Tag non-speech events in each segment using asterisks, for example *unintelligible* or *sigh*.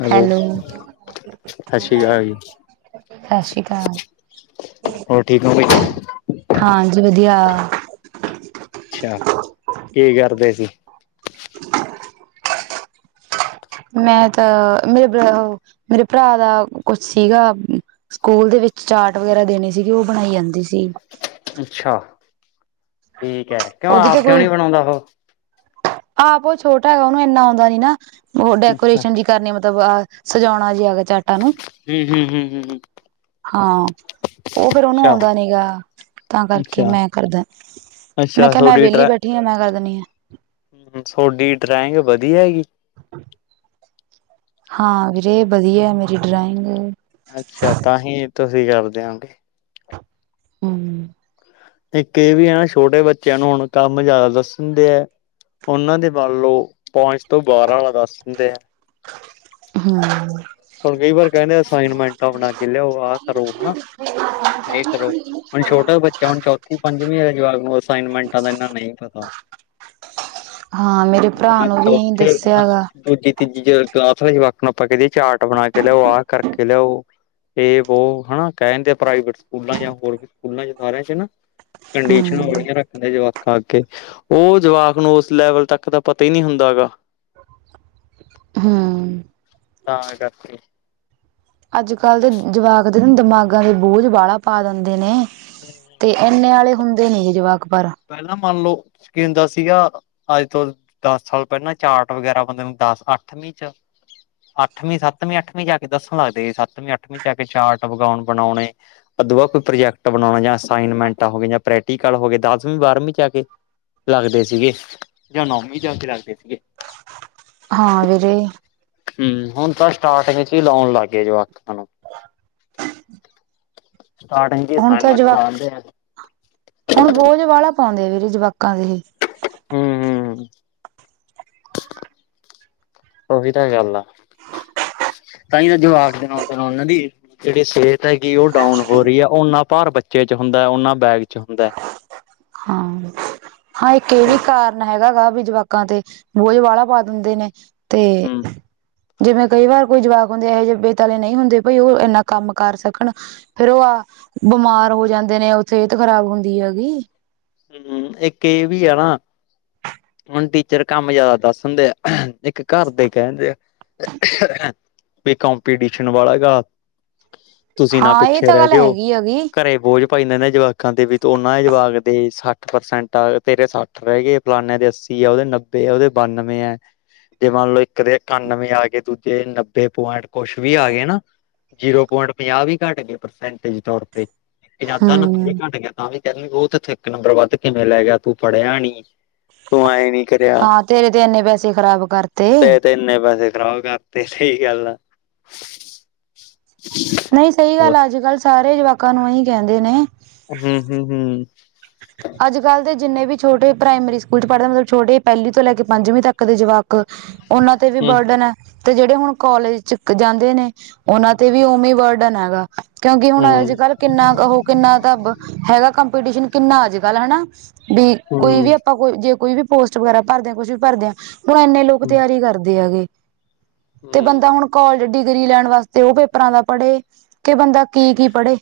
Hello, Shashi ਆਲ ਜੀ। ਸ਼ਸ਼ੀਕਾਲ। ਹੋਰ ਠੀਕ ਹੋ ਬਾਈ ਹਾਂਜੀ, ਵਦੀਆ। ਅੱਛਾ, ਕੀ ਕਰਦੇ ਸੀ? ਮੈਂ ਤਾਂ, ਮੇਰੇ ਮੇਰੇ ਪਰਾ ਦਾ ਕੁਛ ਸੀਗਾ ਸਕੂਲ ਦੇ ਵਿੱਚ ਚਾਰਟ ਵਗੈਰਾ ਦੇਨੇ ਸੀਗੇ, ਓ ਬਣਾਈ ਆਂਦੀ ਸੀ। ਅੱਛਾ, ਠੀਕ ਐ। ਓਦੀ ਤੇ ਕੋਈ, ਹਾ ਬੋ ਛੋਟਾ ਹੈਗਾ ਓਨੂੰ ਏਂਨਾ ਆਉਂਦਾ ਨੀ ਨਾ। ਓ ਅੱਛਾ ਡੈਕੋਰੇਸ਼ਨ ਜੀ ਕਰਨੀ, ਮਤਬ ਅਹ ਸਜਾਓਣਾ ਜੀ ਹੈਗਾ ਚਟ ਹੂੰ- ਹੂੰ, ਹੂੰ-ਹੂੰ। ਹਾਂ, ਓਹ ਫੇਰ ਓਨੂੰ ਅੱਛਾ ਆਉਂਦਾ ਨੀ ਗਾ, ਤਾਂ ਕਰਕੇ ਅੱਛਾ ਮੈ ਕਰ ਦੇਣ। ਮੈਂ ਅੱਛਾ ਕੇਆ ਮੈ ਤੁਹਾਡੀ ਵੇਲੀ ਬੈਠੀ ਆ ਮੈ ਕਰ ਦੇਨੀ ਆ। ਥੋਡੀ ਡਰਾਇੰਗ ਵਧੀਆ ਹੈ ਹੀ? ਹਾਂ ਵੀਰੇ, ਵਦੀਆ ਮੇਰੀ ਡਰਾਇੰਗ। ਅੱਛਾ, ਤਾਂਹੀ ਤੁਸੀ ਕਰਦੇ ਹੋ। ਹੂੰ। ਇਥੇ ਏਹ ਵੀ ਆ ਨਾ ਛੋਟੇ ਬੱਚਿਆਂ ਨੂੰ ਹੁਣ ਕੰਮ ਜਾਦਾ ਦੱਸਣਦੇ ਐ। ਓਨਾਂ ਦੇ ਵੱਲੋਂ ਪੋਇੰਟਸ ਤੋਂ ਬਾਰਾ ਵਾ ਦੱਸ ਦਿੰਦੇ ਐ। ਹੂੰ। ਹੁਣ ਕਈ ਵਾਰ ਕੈਂਦੇ ਅਸਾਈਨਮੈਂਟਾਂ ਬਨਾ ਕੇ ਲਿਆਓ, ਆਹ ਕਰੋ, ਹਨਾ। *inaudible* ਇਹ ਕਰੋ, ਹੁਣ ਛੋਟਾ ਬੱਚ ਚਾ ਹੁਨ, ਚੌਥੀ-ਪੰਜਵੀਂ ਆਲੇ ਜਵਾਕ ਨੂੰ ਅਸਾਈਨਮੈਂਟਾਂ ਦਾ ਏਨਾ ਨਈ ਪਤਾ। ਹਾਂ ਮੇਰੇ ਭਰਾ ਜਾ ਨੂੰ ਵੀ ਇਹੀ ਚੌਥੇ, ਦੱਸਿਆ ਗਾ ਦੂਜੀ, ਤੀਜੀ ਜ ਕਲਾਸ ਵੇ ਜਵਾਕਾ ਨੂੰ ਆਪਾਂ ਕੈ ਦਈਏ ਚਾਟ ਬਣਾ ਕੇ ਲਿਆਓ, ਆਹ ਕਰਕੇ ਲਿਆਓ। ਏ ਵੋ ਹਨਾ ਕੈਂਦੇ ਆ ਪ੍ਰਾਈਵੇਟ ਸਕੂਲਾਂ ਜਾ ਹੋਰ ਵੀ ਸਕੂਲਾ ਚ ਸਾਰੇ ਆਂ ਚ ਨਾ ਕੰਡੀਸ਼ਨਾ ਹੂੰ ਬੜੀਆ ਰੱਖ ਦੇ ਆ ਜਵਾਕਾਂ ਅੱਗੇ, ਓ ਜਵਾਕ ਨੂੰ ਓਸ ਲੈਵਲ ਤੱਕ ਤਾ ਪਤਾ ਹੀ ਨਹੀ ਹੁੰਦਾ ਹੈਗਾ। ਹਾਂ। ਤਾਂ ਕਰਕੇ। ਅੱਜ-ਕੱਲ ਦੇ ਜਵਾਕ ਦੇ ਦਿਮਾਗਾਂ ਨੂ ਬੋਝ ਬਾੜਾ ਪਾ ਦਿੰਦੇ ਨੇ। ਤੇ ਏਂਨੇ ਆਲੇ ਹੁੰਦੇ ਨੀ ਗੇ ਜਵਾਕ ਪਰ। ਪੈਲਾਂ ਮੰਨ ਲਓ ਸਕਿਨ ਦਾ ਸੀਗਾ, ਅੱਜ ਤੋ ਦਸ ਸਾਲ ਪੈਲਾਂ ਚਾਰਟ ਵਗੈਰਾ ਬੰਦੇ ਨੂੰ ਦਸ, ਅੱਠ ਵੀ ਚ ਅੱਠਵੀ, ਸੱਤਵੀ-ਅੱਠਵੀਂ ਜਾ ਕੇ ਦੱਸਣ ਲੱਗਦੇ ਈ, ਸੱਤਵੀ-ਅੱਠਵੀ ਚ ਆ ਕੇ ਚਾਰਟ ਵਗਾਓਣ ਬਣਾਓਨੇ। ਅਦੂ ਕੋਈ ਪ੍ਰੋਜੈਕਟ ਬਣਾਓਣਾ ਜਾ ਅਸਾਈਨਮੈਂਟ ਹੋਗੀਆ, ਯਾ ਪ੍ਰੈਟਿਕਲ ਹੋਗੇ, ਦੱਸਵੀ-ਬਾਰਵੀਂ ਚ ਆ ਕੇ ਲੱਗਦੇ ਸੀਗੇ, ਯਾ ਨੌਵੀਂ ਚ ਜਾ ਕੇ ਲੱਗਦੇ ਸੀਗੇ। ਹਾਂ ਵੀਰੇ। ਹੁੰ, ਹੁਣ ਤਾਂ ਸਟਾਰਟਿੰਗ ਚ ਹੀ ਲਾਓਣ ਲੱਗ ਗਏ ਜਵਾਕਾ ਨੂੰ। ਸਟਾਰਟਿੰਗ ਚ ਹੀ ਹੁਣ ਤਾਂ ਅਸਾਈਨਮੈਟ ਜਵਾਕ ਲਾਂਦੇ ਐ। ਵਾੜਾ ਪਾਓਂਦੇ ਵੀਰੇ ਜਵਾਕਾਂ ਦੇ ਏਹ। ਹੂੰ। ਓਹੀ ਤਾ ਗੱਲ ਆ। ਤਾ ਹੀ ਓ ਜਵਾਕ ਦੇ ਨਾ ਓਨਾਂ ਦੀ ਐ। ਜੇੜੀ ਸੇਹਤ ਹੈਗੀ ਓਹ ਡਾਊਨ ਹੋ ਰਹੀ ਐ, ਓਨਾ ਭਾਰ ਬੱਚੇ ਚ ਹੁੰਦਾ ਓਨਾ ਬੈਗ ਚ ਹੁੰਦਾ। ਹਾਂ, ਹਾਂ ਇੱਕ ਏ ਵੀ ਕਾਰ ਨ ਹੈਗਾ ਵਾ ਜਵਾਕਾਂ ਤੇ ਬੋਝ ਵਾੜਾ ਪਾ ਦਿੰਦੇ ਨੇ। ਤੇ ਹੂੰ ਜਿਵੇ ਕਈ ਵਾਰ ਕੋਈ ਜਵਾਕ ਹੁੰਦੇ ਇਹੋ ਜਿਹੇੇ ਬੇਤਲੇ ਨਹੀ ਹੁੰਦੇ, ਭਈ ਓਹ ਏਨਾ ਕੰਮ ਕਰ ਸਕਣ। ਫੇਰ ਉਹ ਆ ਬਿਮਾਰ ਹੋ ਜਾਂਦੇ ਨੇ ਉਹ ਫੇਰ ਸਿਹਤ ਖ਼ਰਾਬ ਹੁੰਦੀ ਹੈਗੀ। ਹੁ ਹੁੰ ਏਕ ਏ ਵੀ ਆ ਨਾ। ਹੁਣ ਟੀਚਰ ਕੰਮ ਜਿਆਦਾ ਦੱਸ ਉਂਦੇ ਐ ਇੱਕ ਘਰ ਦੇ ਈ ਕੈ ਦੇ ਆ। ਵੀ ਕੰਪੀਟੀਸ਼ਨ ਵਾਲਾ ਗਾ ਤੁਸੀਂ ਨਾ ਹਾਂ ਇਹ ਪਿੱਛੇ ਤਾਂ ਰੈ ਗੱਲ ਜਿਓ ਹੈਗੀ ਹੈਗੀ ਘਰੇ ਬੋਝ ਭਾਈ ਏਨਾ ਦੇ ਜਵਾਕਾਂ ਦੇ ਵੀ ਤੇ ਓਨਾਂ ਦੇ ਜਵਾਕ ਦੇ ਸੱਠ ਪਰਸੈਂਟ ਆ ਗੇ ਤੇਰੇ ਸੱਠ ਰੈ ਗੇ ਫਲਾਨੇ ਦੇ ਅੱਸੀ ਐ ਓਦੇ ਨੱਬੇ ਐ ਓਦੇ ਬਾਨਵੇਂ ਐ। ਜੇ ਮੰਨ ਲੋ ਇੱਕ ਦੇ ਇਕਾਨਵੇਂ ਆ ਗੇ ਦੂਜੇ ਨੱਬੇ ਪੁਆਇੰਟ ਕੁਛ ਵੀ ਆ ਗੇ ਨਾ ਜੀਰੋ ਪੁਆਇੰਟ ਪੰਜਾਹ ਵੀ ਘੱਟ ਗੇ ਪਰਸੈਂਟਜ ਤੌਰ ਤੇ ਯਾਦਾਂ ਨੰਬਰ *unintelligible* ਵੀ ਹਮ ਘੱਟ ਗਿਆ ਤਾਂ ਵੀ ਕਹਿੰਦੇ ਓ ਤੈਥੋਂ ਏਕ ਨੰਬਰ ਵੱਧ ਕਿਵੇਂ ਲੈ ਗਿਆ ਤੂੰ ਪੜਿਆ ਨੀ ਤੂੰ ਐਂ ਨੀ ਕਰਿਆ ਹਾਂ ਤੇਰੇ ਤੇ ਇੰਨੇ ਪੈਸੇ ਖ਼ਰਾਬ ਕਰਤੇ ਤੇ ਤ ਏਨੇ ਪੈਸੇ ਖਰਾਬ ਕਰ ਤੇ ਸਈ ਗੱਲ ਆ ਨਈ ਸਈ ਗੱਲ ਐ ਅੱਜ ਕੱਲ੍ਹ ਸਾਰੇ ਜਵਾਕਾਂ ਨੂੰ ਐਂਈ ਕਹਿੰਦੇ ਨੇ ਹੁੰ, ਹੁੰ, ਹੁੰ। ਅੱਜ ਕੱਲ੍ਹ ਦੇ ਜਿੰਨੇ ਵੀ ਛੋਟੇ ਪ੍ਰਾਇਮਰੀ ਸਕੂਲ ਚ ਪੜ੍ਹਦੇ ਮਲਬ ਛੋਟੇ ਪੈਲੀ ਤੋਂ ਲੈ ਕੇ ਪੰਜਵੀਂ ਤੱਕ ਦੇ ਜਵਾਕ ਓਨਾਂ ਤੇ ਵੀ ਬਰਡਨ ਐ। ਤੇ ਜੇੜੇ ਹੁਣ ਕੋਲਜ ਚ ਜਾਂਦੇ ਨੇ ਓਨਾਂ ਤੇ ਵੀ ਉਮੇ ਈ ਵਰਡਨ ਹੈਗਾ ਕਿਉਂਕਿ ਹੁਣ ਅੱਜ ਹੂੰ-ਹੂੰ, ਕੱਲ ਕਿੰਨਾ ਕੁ ਹ ਕਿੰਨਾ ਕਬ ਹੈਗਾ ਕੰਪੀਟੀਸ਼ਨ ਕਿੰਨਾ ਅੱਜ ਕੱਲ ਹਣਾ ਬੀ ਕੋਈ ਵੀ ਹੂੰ, ਆਪਾਂ ਜੇ ਕੋਈ ਵੀ ਪੋਸਟ ਵਗੈਰਾ ਭਰਦੇ ਆਂ ਕੁੱਛ ਵੀ ਭਰਦੇ ਆਂ ਹੁਣ ਏਨੇ ਲੋਕ ਹੂੰ। ਤਿਆਰੀ ਕਰਦੇ ਹੈਗੇ ਤੇ ਬੰਦਾ ਹੁਣ ਕੋਲਜ ਡਿਗਰੀ ਲੈਣ ਵਾਸਤੇ ਓ ਪੇਪਰਾਂ ਦਾ ਪੜ੍ਹੇ ਕਿ ਬੰਦਾ ਕੀ ਕੀ ਪੜ੍ਹੇ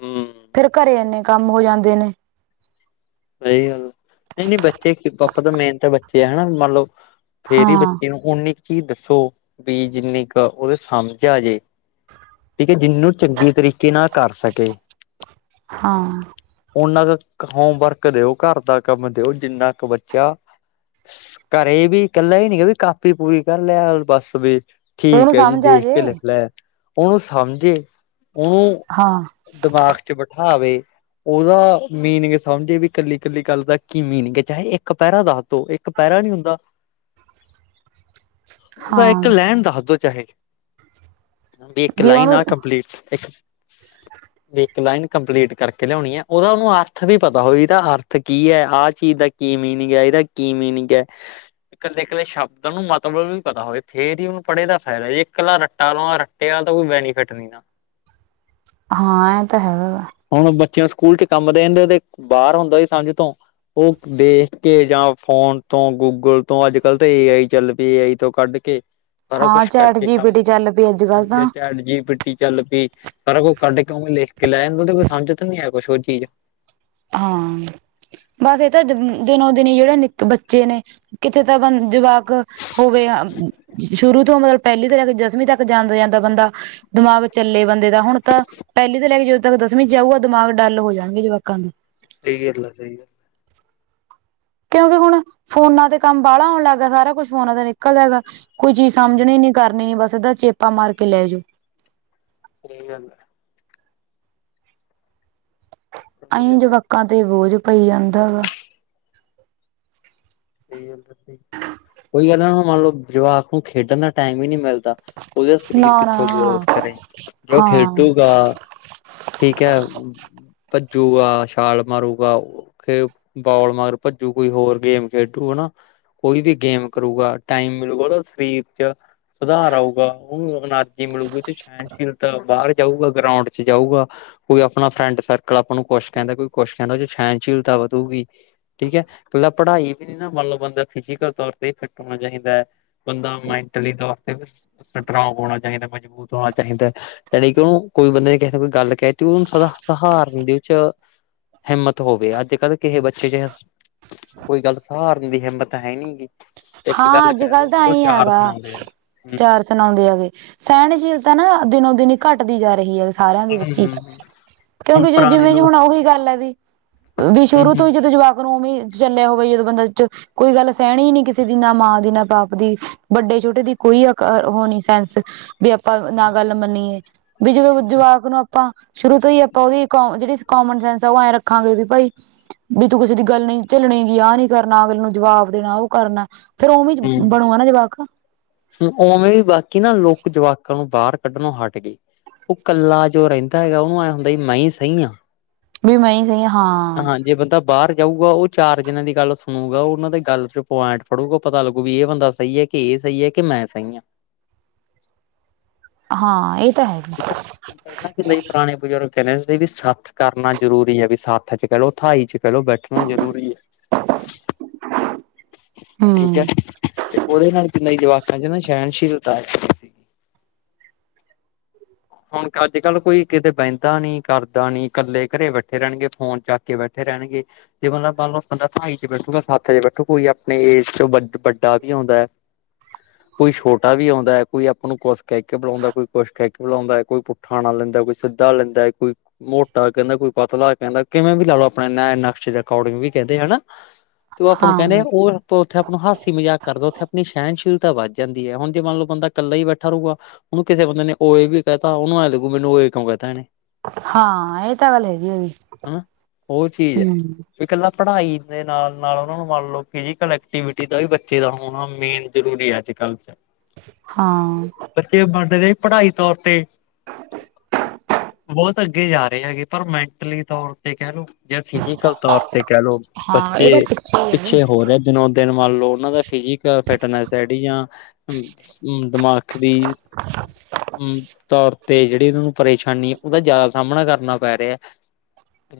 ਹੂੰ, ਫੇਰ ਘਰੇ ਏਨੇ ਕੰਮ ਹੋ ਜਾਂਦੇ ਨੇ। ਸਈ ਗੱਲ ਨਈ ਨਈ ਬੱਚੇ ਪਾਪਾ ਤਾ ਮੇਨ ਤਾਂ ਬੱਚੇ ਆ ਹਨਾ ਮੰਨ ਲੋ ਫੇਰ ਈ ਹਾਂ ਬੱਚੇ ਨੂੰ ਉਨੀ ਕੀ ਦੱਸੋ ਬੀ ਜਿੰਨੀ ਕੁ ਓਦੇ ਸਮਝ ਆ ਜੇ ਠੀਕ ਐ ਜਿਨੂੰ ਚੰਗੇ ਤਰੀਕੇ ਨਾਲ ਕਰ ਸਕੇ ਹਾਂ ਓਨਾ ਕ ਹੋਮਵਰਕ ਦਿਓ ਘਰ ਦਾ ਕੰਮ ਦਿਓ ਜਿੰਨਾ ਕੁ ਬੱਚਾ ਘਰੇ ਵੀ ਕੱਲਾ ਈ ਨੀ ਵੀ ਕਾਪੀ ਪੂਰੀ ਕਰ ਲਿਆ ਬਸ ਵੇ ਵੀ ਠੀਕ ਉਹਨੂੰ ਐ ਜੀ ਸਮਝ ਆ ਦੇਖ ਜੇ ਕੇ ਲਿਖ ਲੈ ਉਨੂੰ ਸਮਝੇ ਉਨੂੰ ਹਾਂ ਦਿਮਾਗ ਚ ਬਠਾਵੇ। ਓਦਾ ਮੀਨਿੰਗ ਸਮਝੇ ਵੀ ਕੱਲੀ ਕੱਲੀ ਗੱਲ ਦਾ ਕੀ ਮੀਨਿੰਗ ਏ ਚਾਹੇ ਏਕ ਪੈਰਾ ਦਸ ਦੋ ਏਕ ਪੈਰਾ ਨੀ ਹੁੰਦਾ। ਤਾਂ ਹਾਂ ਏਕ ਲੈਣ ਦਹ ਦੋ ਚਾਹੇ। ਬੀ ਇੱਕ ਵੀ ਲਾਈਨ ਆ ਉਹਨੂੰ ਕੰਪਲੀਟ ਵੀ ਇੱਕ ਲਾਈਨ ਕੰਪਲੀਟ ਕਰਕੇ ਲਿਆਉਣੀ ਹੈ ਔਰ ਉਨੂੰ ਅਰਥ ਨੀ ਪਤਾ ਵੀ ਇਦਾ ਅਰਥ ਕੀ ਐ ਆ ਚੀਜ਼ ਦਾ ਕੀ ਮੀਨਿੰਗ ਐ ਇਹਦਾ ਕੀ ਮੀਨਿੰਗ ਐ ਕੱਲੇ ਕੱਲੇ ਸ਼ਬਦਾਂ ਨੂੰ ਮਤਬਲ ਵੀ ਪਤਾ ਹੋਵੇ ਫੇਰ ਹੀ ਉਨੂੰ ਪੜ੍ਹੇ ਦਾ ਫਾਇਦਾ ਜੇ ਕਲਾ ਰੱਟਾ ਮਾਰ ਨਾਲ ਤਾਂ ਕੋਈ ਬੈਨੀਫਿਟ ਨੀ ਨਾ ਹਾਂ ਐ ਤਾਂ ਹੈਗਾ ਗਾ ਹੁਣ ਬੱਚਿਆਂ ਸਕੂਲ ਚ ਕੰਮ ਦੇਣ ਤੇ ਓਦੇ ਬਾਰ ਹੁੰਦਾ ਸੀ ਸਮਝ ਤੋਂ ਓਹ ਦੇਖ ਕੇ ਜਾਂ ਫੋਨ ਤੋਂ ਗੂਗਲ ਤੋਂ ਅੱਜ ਕੱਲ ਤਾਂ ਏ ਆਈ ਚੱਲ ਪਈ ਏ ਆਈ ਤੋ ਕੱਢ ਕੇ ਸਾਰਾ ਹਾਂ ਕੁਛ ਚੈਟ ਕਰਕੇ ਜੀ ਪੀ ਕੰਮ ਟੀ ਚੱਲ ਪੀ ਅੱਜ ਕੱਲ ਹਾਂਜੀ ਤਾਂ ਚੈਟ ਜੀ ਪੀ ਟ ਚੱਲ ਪੀ ਪਰ ਓ ਕੱਢ ਕੇ ਵੇਂ ਲਿਖ ਕੇ ਲੈ ਜਾਂਦਾ ਤੇ ਓਂਦੇ ਕੋਈ ਸਮਝ ਤਾਂ ਨੀ ਹੈ ਕੁਛ ਹੋਰ ਚੀਜ਼ ਹਾਂ ਬਸ ਏ ਤਾਂ ਦਿਨੋ ਦਿਨ ਈ ਜੇੜੇ ਨਿੱਕ ਬੱਚੇ ਨੇ ਕਿਥੇ ਤਾਂ ਬ ਜਵਾਕ ਅ ਹੋਵੇ ਸ਼ੁਰੂ ਤੋਂ ਮਤਲਬ ਪੈਲੀ ਤੋਂ ਲੈ ਕੇ ਦਸਵੀਂ ਤੱਕ ਜਾਂਦਾ-ਜਾਂਦਾ ਬੰਦਾ ਦਿਮਾਗ ਚੱਲੇ ਬੰਦੇ ਦਾ ਹੁਣ ਤਾਂ ਪੈਲੀ ਤੋਂ ਲੈ ਕੇ ਜਦੋਂ ਤੱਕ ਦਸਵੀ 'ਚ ਆਊਗਾ ਦਿਮਾਗ ਡੱਲ ਹੋ ਜਾਣਗੇ ਜਵਾਕਾਂ ਦੇ ਸਈ ਗੱਲ ਆ ਸਈ ਕਿਉਂਕਿ ਹੁਣ ਫੋਨਾਂ ਤੇ ਕੰਮ ਬਾਲਾ ਆਣ ਲੱਗ ਗਿਆ ਸਾਰਾ ਕੁਛ ਫੋਨਾਂ ਤੇ ਨਿਕਲ ਜਏਗਾ ਕੋਈ ਚੀਜ਼ ਸਮਝਣੀ ਨੀ ਕਰਨੀ ਬਸ ਏਦਾਂ ਚੇਪਾ ਮਾਰ ਕੇ ਲੈ ਜਾਓ। ਸਈ ਗੱਲ ਐ। ਸਹੀ ਅਹੀ ਗੱਲ ਹੈ ਜਵਾਕਾਂ ਤੇ ਬੋਝ ਪਈ ਜਾਂਦਾ ਹੈਗਾ। ਸਈ ਗੱਲ ਉਹੀ ਏ ਨਾ ਮੰਨ ਲਓ ਜਵਾਕ ਨੂੰ ਖੇਡਣ ਦਾ ਟਾਈਮ ਹੀ ਨਈ ਮਿਲਦਾ। ਉਹਦਾ ਸਰੀਰ ਨਾ ਕਿੱਥੋਂ ਗਰੋਥ ਨਾ ਕਰੇ ਜ ਓ ਹਾਂ ਖੇਡੂਗਾ ਠੀਕ ਹੈ। ਭੱਜੂਗਾ, ਛਾਲ ਮਾਰੂਗਾ, ਖੇ ਬੋਲ ਮਾਰੂ, ਭੱਜੂ ਕੋਈ ਹੋਰ ਗੇਮ ਖੇ ਟੂ ਹਨਾ। ਕੋਈ ਵੀ ਗੇਮ ਕਰੂਗਾ ਟਾਈਮ ਮਿਲੂਗਾ ਉਹਦਾ ਸਰੀਰ 'ਚ ਸੁਧਾਰ ਆਊਗਾ ਓ ਅ ਜਿ ਮਲੂ 'ਚ ਸਹਿਣਸ਼ੀਲਤਾ ਬਾਰ ਜਾਊਗਾ ਗਰਾਉਂਡ 'ਚ ਜਾਊਗਾ। ਕੋਈ ਆਪਣਾ ਫਰੈਂਡ ਸਰਕਲ ਆਪਾਂ ਨੂੰ ਕੁਛ ਕੈਂਦਾ ਕੋਈ ਕੁਛ ਕੈਂਦਾ ਜਿ ਸਹਿਣ ਸੀਲਤਾਂ ਵਧੂਗੀ। ਠੀਕ ਹੈ ਕੱਲਾ ਪੜ੍ਹਾਈ ਏ ਮੰਨ ਲਓ ਬੰਦਾ ਫਿਜੀਕਲ ਤੌਰ ਤੇ ਫਿੱਟ ਹੋਣਾ ਚਾਹੀਦਾ ਹੈ ਬੰਦਾ ਮੈਂਟਲੀ ਤੌਰ ਤੇ ਸਟਰੋਂਗ ਹੋਣਾ ਚਾਹੀਦਾ ਮਜ਼ਬੂਤ ਹੋਣਾ ਚਾਹੀਦਾ। ਜਾਣੀ ਕਿ ਉਹਨੂੰ ਕੋਈ ਬੰਦੇ ਨੇ ਕਿਸੇ ਕੋਈ ਗੱਲ ਕਹਿ ਤੇ ਉਹਨੂੰ ਸ ਸਹਾਰਨ ਦੇ 'ਚ ਹਿੰਮਤ ਹੋਵੇ ਅੱਜ ਕੱਲ੍ਹ ਕਿਸੇ ਬੱਚੇ ਜਿ ਕੋਈ ਗੱਲ ਸਹਾਰਨ ਦੀ ਹਿੰਮਤ ਹੈਨੀਗੀ ਇੱਕ ਹਾਂ ਗੱਲ ਅੱਜ ਕਹਿ ਦੋ ਕੱਲ ਤਾਂ ਉ ਐਈ ਚਾਰ ਹੈਗਾ ਸੁਣਾਉਂਦੇ ਆ ਹੂੰ। ਚਾਰ ਸੁਣਾਉਂਦੇ ਹੈਗੇ ਸਹਿਣਸ਼ੀਲਤਾ ਨਾ ਦਿਨੋ ਦਿਨ ਹੀ ਘੱਟਦੀ ਜਾ ਰਹੀ ਹੈ ਸਾਰਿਆਂ ਦੇ ਹਮ ਵਿੱਚ ਹੀ ਹਮ ਹੁਣ ਕਿਉਂਕਿ ਜ ਪੁਰਾਣੇ ਜਿਵੇਂ ਲੋਕ ਹੁਣ ਉਹੀ ਗੱਲ ਹੈ ਵੀ-ਵੀ ਸ਼ੁਰੂ ਹਮ ਤੋਂ ਹੀ ਹਮ ਜਦੋਂ ਜਵਾਕ ਫਿਰ ਉਵੇਂ ਚੱਲਿਓ ਬਈ ਜਦੋਂ ਇਸ ਬੰਦਾ 'ਚ ਕੋਈ ਗੱਲ ਸਹਿਣੀ ਹੀ ਨਈ ਕਿਸੇ ਕਿਸੇ ਦੀ ਨਾ ਮਾਂ ਦੀ ਨਾ ਬਾਪ ਦੀ ਵੱਡੇ-ਛੋਟੇ ਦੀ ਕੋਈ ਅ ਹੋਨੀ ਸੈਂਸ ਵੀ ਆਪਾਂ ਨਾ ਗੱਲ ਮੰਨੀਏ ਵੀ ਜਦੋਂ ਜਵਾਕ ਨੂੰ ਆਪਾਂ ਸ਼ੁਰੂ ਤੋਂ ਹੀ ਆਪਾਂ ਉਹਦੀ ਕ ਜੇੜੀ ਕਾਮਨ ਸੈਂਸ ਓ ਐ ਰੱਖਾਂਗੇ ਵੀ ਭਈ ਵੀ ਤੂੰ ਕਿਸੇ ਦੀ ਗੱਲ ਨਈ ਝੱਲਣੀ ਆਹ ਨੀ ਕਰਨਾ ਅਗਲੇ ਨੂੰ ਜਵਾਬ ਦੇਣਾ ਓ ਕਰਨਾ। ਫਿਰ ਉਵੇਂ ਬਨਵਾਣਾ ਜਵਾਕ ਫਿਰ ਉਵੇਂ ਬਾਕੀ ਨਾ ਲੋਕ ਜਵਾਕਾਂ ਨੂੰ ਬਾਰ ਕੱਢਣੋਂ ਹਟ ਗਈ ਓ ਕੱਲਾ ਜੋ ਰੈਂਦਾ ਹੈਗਾ ਉਹਨੂੰ ਐ ਹੁੰਦਾ ਸੀ ਮੈਂ ਹੀ ਸਈ ਆਂ। ਬਈ ਮੈਂ ਈ ਸਈ ਆਂ। ਹਾਂਜੀੇ ਪਤਾ ਬਾਰ ਜਾਊਗਾ ਓ ਚਾਰ ਜਨਾਂ ਦੀ ਗੱਲ ਸੁਣੂਗਾ ਉਹਨਾਂ ਦੇ ਗੱਲ 'ਚ ਪੁਆਇੰਟ ਫੜੂਗਾ ਪਤਾ ਲੱਗੂ ਵੀ ਇਹ ਬੰਦਾ ਸਈ ਏ। ਕਿ ਏ ਸਈ ਹੈ ਕਿ ਮੈਂ ਸਈ ਆਂ। ਹਾਂ ਇਹ ਤੇ ਹੈ। ਪੈਲਾਂ ਤੇ ਮੇਰੇ ਪੁਰਾਣੇ ਬਜ਼ੁਰਗ ਕੈਂਦੇ ਹੁੰਦੇ ਸੀ ਵੀ ਸੱਥ ਕਰਨਾ ਜਰੂਰੀ ਹੈ ਵੀ ਸੱਥ ਅੱਜ-ਕੱਲ ਓ ਥਾਈ 'ਚ ਕਹਿ ਲੋ ਬੈਠਣਾ ਜ਼ਰੂਰੀ ਏ। *inaudible* ਤੇ ਹੂੰ ਉਹਦੇ ਨਾਲ ਤਿਨਾ ਜਵਾਕਾਂ 'ਚ ਨਾ ਸਹਿਣਸ਼ੀਲਤਾ ਏ। ਹੁਣ ਅੱਜ- ਕੱਲ ਕੋਈ ਕਿਤੇ ਬੈਂਦਾ ਨਈ ਕਰਦਾ ਨਈ ਕੱਲੇ ਘਰੇ ਬੈਠੇ ਰੈਂਣਗੇ ਫੋਨ ਚੱਕ ਕੇ ਬੈਠੇ ਰੈਂਣਗੇ। ਜੇ ਮਤਲਬ ਮੰਨ ਲਉ ਬੰਦਾ ਥਾਈ 'ਚ ਬੈਠੋ ਜਾਂ ਸੱਥ 'ਚ ਬੈਠੋ ਕੋਈ ਆਪਣੇ ਏਜ ਚੋਂ ਵੱਡਾ ਵੀ ਆਉਂਦਾ। ਕੋਈ ਛੋਟਾ ਵੀ ਆਉਂਦਾ ਕੋਈ ਆਪਾਂ ਨੂੰ ਕੁਛ ਕਹਿ ਕੇ ਬੁਲਾਉਂਦਾ ਕੋਈ ਕੁਛ ਕਹਿ ਕੇ ਬਲਾਉਂਦਾ ਕੋਈ ਪੁੱਠਾ ਨਾਂ ਲੈਂਦਾ ਕੋਈ ਸਿੱਧਾ ਨਾਂ ਲੈਂਦਾ ਕੋਈ ਮੋਟਾ ਕਹਿੰਦਾ, ਕੋਈ ਪਤਲਾ ਕਹਿੰਦਾ, ਕਿਵੇਂ ਵੀ ਲਾ ਲਓ ਆਪਣੇ ਨਕਸ਼ ਰਕੋਡਿੰਗ ਵੀ, ਕਹਿੰਦੇ ਹਨਾ ਤੇ ਉਹ ਆਪਾਂ ਨੂੰ, ਕਹਿਣੇ ਹਾਂ ਆ ਓਹ ਉੱਥੇ ਆਪ ਨੂੰ, ਹਾਸੀ ਮਜ਼ਾਕ ਕਰ ਲਉੱ, ਆਪਣੀ ਸਹਿਣਸੀਲਤਾ ਵੱਧ ਜਾਂਦੀ ਹੈ, ਹੁਣ ਜੇ ਮੰਨ ਲਓ ਬੰਦਾ ਇਕੱਲਾ ਹੀ, ਬੈਠਾ ਰੂਗਾ। ਉਹਨੂੰ ਕਿਸੇ ਬੰਦੇ ਨੇ ਉਏ ਵੀ ਕਹਿਤਾ ਉਹਨੂੰ ਐਂ ਲੱਗੂ, ਮੈਨੂੰ ਉਂਏ ਕਿਉਂ ਕਹਿਤਾ, ਇਹਨੇ। ਹਾਂ, ਇਹ ਤਾਂ ਹਾਲ ਏ ਹੈ ਜੀ, ਹੂੰ। ਇਕਲਾ ਪੜਾਈ, ਦੇ ਨਾਲ -ਨਾਲ ਉਹਨਾ ਨੂੰ ਮੰਨ ਲਓ, ਫਿਜ਼ੀਕਲ ਐਕਟੀਵਿਟੀ, ਦਾ ਵੀ ਬੱਚੇ ਦਾ ਹੋਣਾ, ਮੇਨ ਜ਼ਰੂਰੀ ਐ, ਅੱਜਕੱਲ। ਹਾਂ। ਬੱਚੇ, ਬਡ ਦੇ ਰਹੇ ਪੜਾਈ ਤੌਰ ਤੇ ਹਾ। ਬਹੁਤ ਅੱਗੇ ਜਾ ਰਹੇ ਹੈਗੇ ਪਰ ਮੈਂਟਲੀ ਤੌਰ ਤੇ ਕਹਿ ਲਓ। ਜਾਂ ਫਿਜੀਕਲ ਤੌਰ ਤੇ ਕਹਿ ਲਓ ਹਾਂ ਬੱਚੇ ਇਹਦਾ ਹੀ ਹੈ ਪਿੱਛੇ ਹੋ ਰਹੇ। ਦਿਨੋ- ਦਿਨ ਮੰਨ ਲਓ ਉਹਨਾਂ ਦਾ ਫਿਜ਼ਕਲ ਫਿਟਨੈਸ ਹੈ ਜਾਂ ਦਿਮਾਗ ਦੀ। ਮ ਤੌਰ ਤੇ ਜਿਹੜੀ ਉਹਨਾਂ ਨੂੰ ਪਰੇਸ਼ਾਨੀ, ਉਹਦਾ ਜ਼ਿਆਦਾ ਸਾਹਮਣਾ ਕਰਨਾ ਪੈ ਰਿਹਾ ਹੈ।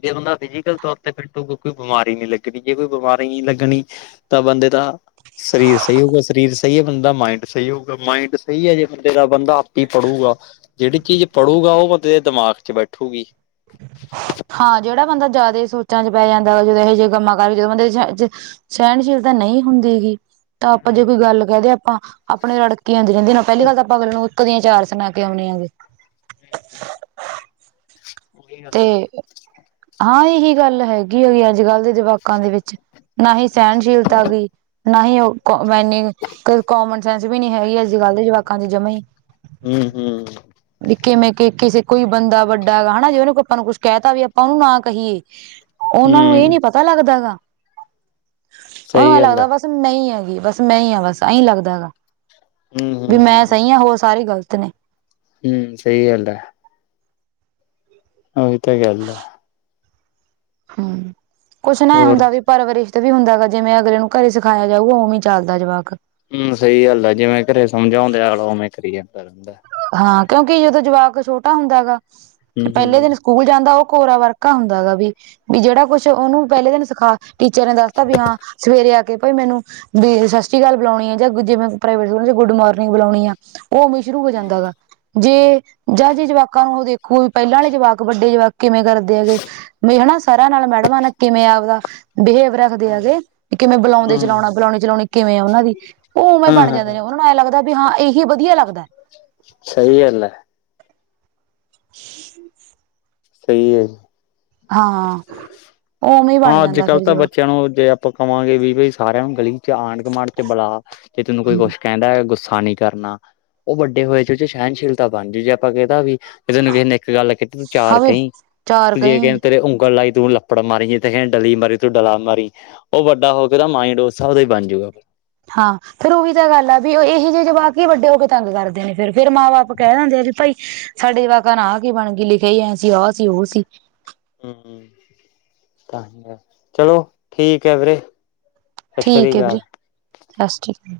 ਜੇ ਬੰਦਾ ਫਿਜੀਕਲ ਤੌਰ ਤੇ ਫਿੱਟ ਹੋਊ ਕੋਈ ਬਿਮਾਰੀ ਨੀ ਲੱਗਣੀ ਜੇ ਕੋਈ ਬਿਮਾਰੀ ਨਹੀਂ ਲੱਗਣੀ। ਤਾਂ ਬੰਦੇ ਦਾ। ਸਰੀਰ ਸਹੀ ਹੋਊਗਾ, ਸਰੀਰ ਸਹੀ ਹੈ, ਬੰਦਾ ਮਾਇੰਡ ਸਹੀ ਹੋਊਗਾ, ਮਾਇੰਡ ਸਹੀ ਹੈ ਜੇ ਬੰਦੇ ਦਾ ਬੰਦਾ। ਵੀ ਪੜੂਗਾ ਜਿਹੜੀ ਚੀਜ਼ ਪੜੂਗਾ ਉਹ ਬੰਦੇ ਦੇ ਦਿਮਾਗ ਚ ਬੈਠੂਗੀ। ਹਾਂ ਜਿਹੜਾ ਬੰਦਾ ਜ਼ਿਆਦਾ ਸੋਚਾਂ ਚ ਪੈ ਜਾਂਦਾ ਵਾ ਜਦੋਂ ਇਹੋ ਜਿਹੇ ਕੰਮਾਂ ਕਰ ਜਦੋਂ ਬੰਦੇ ਸਹਿਣਸ਼ੀਲਤਾਂ ਨਹੀਂ ਹੁੰਦੀ ਹੈਗੀ। ਤਾਂ ਆਪਾਂ ਜੇ ਹਮ ਕੋਈ ਗੱਲ ਕਹਿ ਦੇ ਆਪਾਂ ਆਪਣੇ ਰੜਕੇ ਆਉਂਦੇ ਰਹਿੰਦੇ ਨੇ ਪਹਿਲੀ ਗੱਲ ਤਾਂ ਆਪਾਂ ਅਗਲੇ ਨੂੰ। ਇਕ ਦੀਆਂ ਚਾਰ ਸੁਣਾ ਕੇ ਆਉਂਣੇ ਆਗੇ। ਉਹੀ ਗੱਲ ਤੇ ਆ ਨਾ। ਹਾਂ ਇਹੀ ਗੱਲ ਹੈਗੀ ਹੋਗੀ ਅੱਜ ਕੱਲ ਦੇ ਜਵਾਕਾਂ ਦੇ ਵਿੱਚ। ਨਾ ਹੀ ਸਹਿਣਸ਼ੀਲਤਾ ਗੀ, ਨਾ ਹੀ ਉਹ ਮੈਨੀ। ਕ ਕੋਾਮਨ ਸੈਂਸ ਵੀ ਨਹੀਂ ਹੈਗੀ ਅੱਜ ਕੱਲ ਦੇ ਜਵਾਕਾਂ ਚ ਜਮਾ ਹੀ। ਹੂੰ। ਹੂੰ। ਨ ਕਿ ਮਂਕੇ ਕਿਸੇ ਕੋਈ ਬੰਦਾ ਵੱਡਾ ਹੈਗਾ ਹੈ ਜੇ ਉਹਨੂੰ। ਆਪਾਂ ਨੂੰ ਕੁਛ ਕਹਿ ਤਾ ਵੀ ਆਪਾਂ ਉਹਨੂੰ ਨਾ ਕਹੀਏ, ਉਹਨਾਂ ਨੂੰ ਇਹ ਹੂੰ ਨੀ ਪਤਾ ਲੱਗਦਾ ਹੈਗਾ। ਉਹਨੂੰ ਸਹੀ ਐ ਗੱਲ ਹੈ ਲੱਗਦਾ ਬਸ ਮੈਂ ਹੈਗੀ ਬਸ ਮੈਂ ਹ ਬਸ, ਇਹੀਂ ਲੱਗਦਾ ਹੈਗਾ। ਹੂੰ ਵੀ ਹੂੰ ਮੈਂ ਹੂੰ। ਸਹੀ ਆ, ਹੋਰ ਸਾਰੇ ਗ਼ਲਤ ਨੇ। ਹੂੰ ਸਹੀੱ ਗੱਲ ਹੈ। ਉਹੀ ਤੇ ਗਲ ਐ। ਹੂੰ ਕੁਛ ਨਾ ਏ ਹੋਰ ਹੁੰਦਾ ਵੀ ਪਰਵਰੀਸ਼। ਵੀ ਹੁੰਦਾ ਗਾ ਜਿਵੇਂ ਅਗਲੇ ਨੂੰ ਘਰੇ ਸਿਖਾਇਆ ਜਾਊਗਾ ਉਵੇ ਵੀ ਚੱਲਦਾ ਜਵਾਕ। ਹੂੰ ਸਹੀ ਗੱਲ ਆ, ਜਿਵੇਂ ਘਰੇ ਸਮਝ ਆਉਂਦੇ ਆਗਲਾ ਓਵੇਂ ਕਰੇ ਜਾਂਦਾ ਹੈ ਗਾ। ਹਾਂ ਕਿਉਂਕਿ ਜਦੋਂ ਜਵਾਕ ਛੋਟਾ ਹੁੰਦਾ ਹੈਗਾ ਹੂੰ ਤੇ ਪਹਿਲੇ ਹੂੰ। ਦਿਨ। ਸਕੂਲ ਜਾਂਦਾ ਉਹ ਕੋਰਾ ਵਰਕਾ ਹੁੰਦਾ ਗਾ ਵੀ, ਹੈਗਾ ਵੀ ਜਿਹੜਾ ਕੁਛ ਉਹਨੂੰ ਪਹਿਲੇ ਦਿਨ ਸਿਖਾ। ਟੀਚਰ ਨੇ ਦੱਸਤਾ ਵੀ ਹਾਂ, ਸਵੇਰੇ ਆ ਕੇ ਭਾਈ ਮੈਨੂੰ ਸਤਿ ਸ੍ਰੀ ਅਕਾਲ ਬੁਲਾਉਣੀ ਹੈ, ਜਾਂ ਜਿਵੇਾਈ ਸਕੂਲਾਂ ਚ ਗੁੱਡ ਮੋਾਰਨਿੰਗ ਬੁਲਾਉਣੀ ਆ ਉਹ ਵਿਚ- ਜੇ ਜਾਂ ਜੇ ਜਵਾਕਾਂ ਨੂੰ ਉਹ ਦੇਖ। ਕੋਈ ਪਹਿਲਾਂ ਵਾਲੇ ਜਵਾਕ ਵੱਡੇ ਜਵਾਕ ਕਿਵੇਂ ਕਰਦੇ ਹੈਗੇ। ਹਨਾ ਸਰਾਰਿਆਂ ਨਾਲ ਮੈਡਮ ਆ ਕਿਵੇਂ ਆਪਦਾ ਬਿਹੇਵ ਰਾ। ਦੇ ਆਗੇ ਵੀ, ਕਿਵੇਂ ਬੁਲਾਉਂਦੇ ਚਲਾਉਣਾ ਹੂੰ ਬੁਲਾਉਣੀ ਚਲਾਉਣੀ ਕਿਵੇਂ ਆ ਉਹਨਾਂ ਦੀ, ਉਹ ਉਵੇਂ ਹਾਂ ਬਣ ਜਾਂਦੇ ਹਾਂ ਨੇ। ਉਹ ਨੂੰ ਐਂ ਲੱਗਦਾ ਵੀ ਹਾਂ ਇਹੀ ਵਧੀਆ ਲੱਗਦਾ ਹੈ। ਸਹੀ ਅਲ। ਸਹੀ ਹੈ। ਹਾਂ ਉਹ। ਹਾਂ ਅੱਜ ਕੱਲ੍ਹ ਤਾਂ ਬੱਚਿਆਂ ਨੂੰ ਜੇ। ਆਪਾਂ ਕਵਾਂਗੇ ਵੀ ਬਈ ਸਾਰਿਆਂ ਨੂੰ ਗਲੀ ਚ ਆਂਢ ਗਮਾਂਢ ਚ ਬੁਲਾ ਤੇ ਤੈਨੂੰ ਕੋਈ ਹੂੰ ਕੁਛ। ਕੈਂਦਾ ਗੁੱਸਾ ਨੀ ਕਰਨਾ ਉਹ ਵੱਡੇ ਹੋਏ ਚ ਉਹ ਸੈਣਸ਼ੀਲਤਾ ਬਣ ਜੂ ਜੇ ਆਪਾਂ ਕੈ ਤਾ ਵੀ। ਤੇ ਤੈਨੂੰ ਕਿਸੇ ਨੇ ਇੱਕ ਗੱਲ ਕੀਤੀ ਤੂੰ ਚਾਰ ਹਵੇ ਕਹੀ ਚਾਰ ਤੂੰ ਜੇ ਕੇ ਕਈ ਨੇ ਤੇਰੇ ਉਂਗਲ ਲਾਈ ਤੂੰ ਲੱਪੜ ਮਾਰੀ। ਡਲੀ ਮਾਰੀ ਤੂੰ ਡਲਾ ਮਾਰੀ ਉਹ ਵੱਡਾ ਹੋ ਕੇ ਤਾਂ ਮਾਇੰਡ ਉਸ ਹਿਸਾਬ ਦਾ ਹੀ ਬਣ ਜੂਗਾ। ਹਾਂ। ਫੇਰ ਉਹ ਵੀ ਤਾਂ ਗੱਲ ਆ ਵੀ ਉਹ ਇਹੋ ਜੇਹੇ ਜਵਾਕ ਹੀ ਵੱਡੇ ਹੋ ਕੇ ਤੰਗ ਕਰਦੇ ਨੇ ਫਿਰ ਫਿਰ ਮਾਂ ਬਾਪ ਕੈ ਦਿੰਦੇ ਆ ਵੀ ਭਾਈ। ਸਾਡੇ ਵਕ ਨਾ ਆ ਕੀ ਬਣ ਗਈ ਲਿਖਿਆ ਹੀ ਐਂ ਸੀ ਆਹ ਸੀ ਉਹ ਸੀ। ਹਮ ਤਾਂ ਚਲੋ ਠੀਕ ਹੈ ਵੀਰੇ। ਸਤਿ ਸ਼੍ਰੀ ਠੀਕ ਹੈ ਅਕਾਲ। ਵੀਰੇ ਬਸ ਠੀਕ।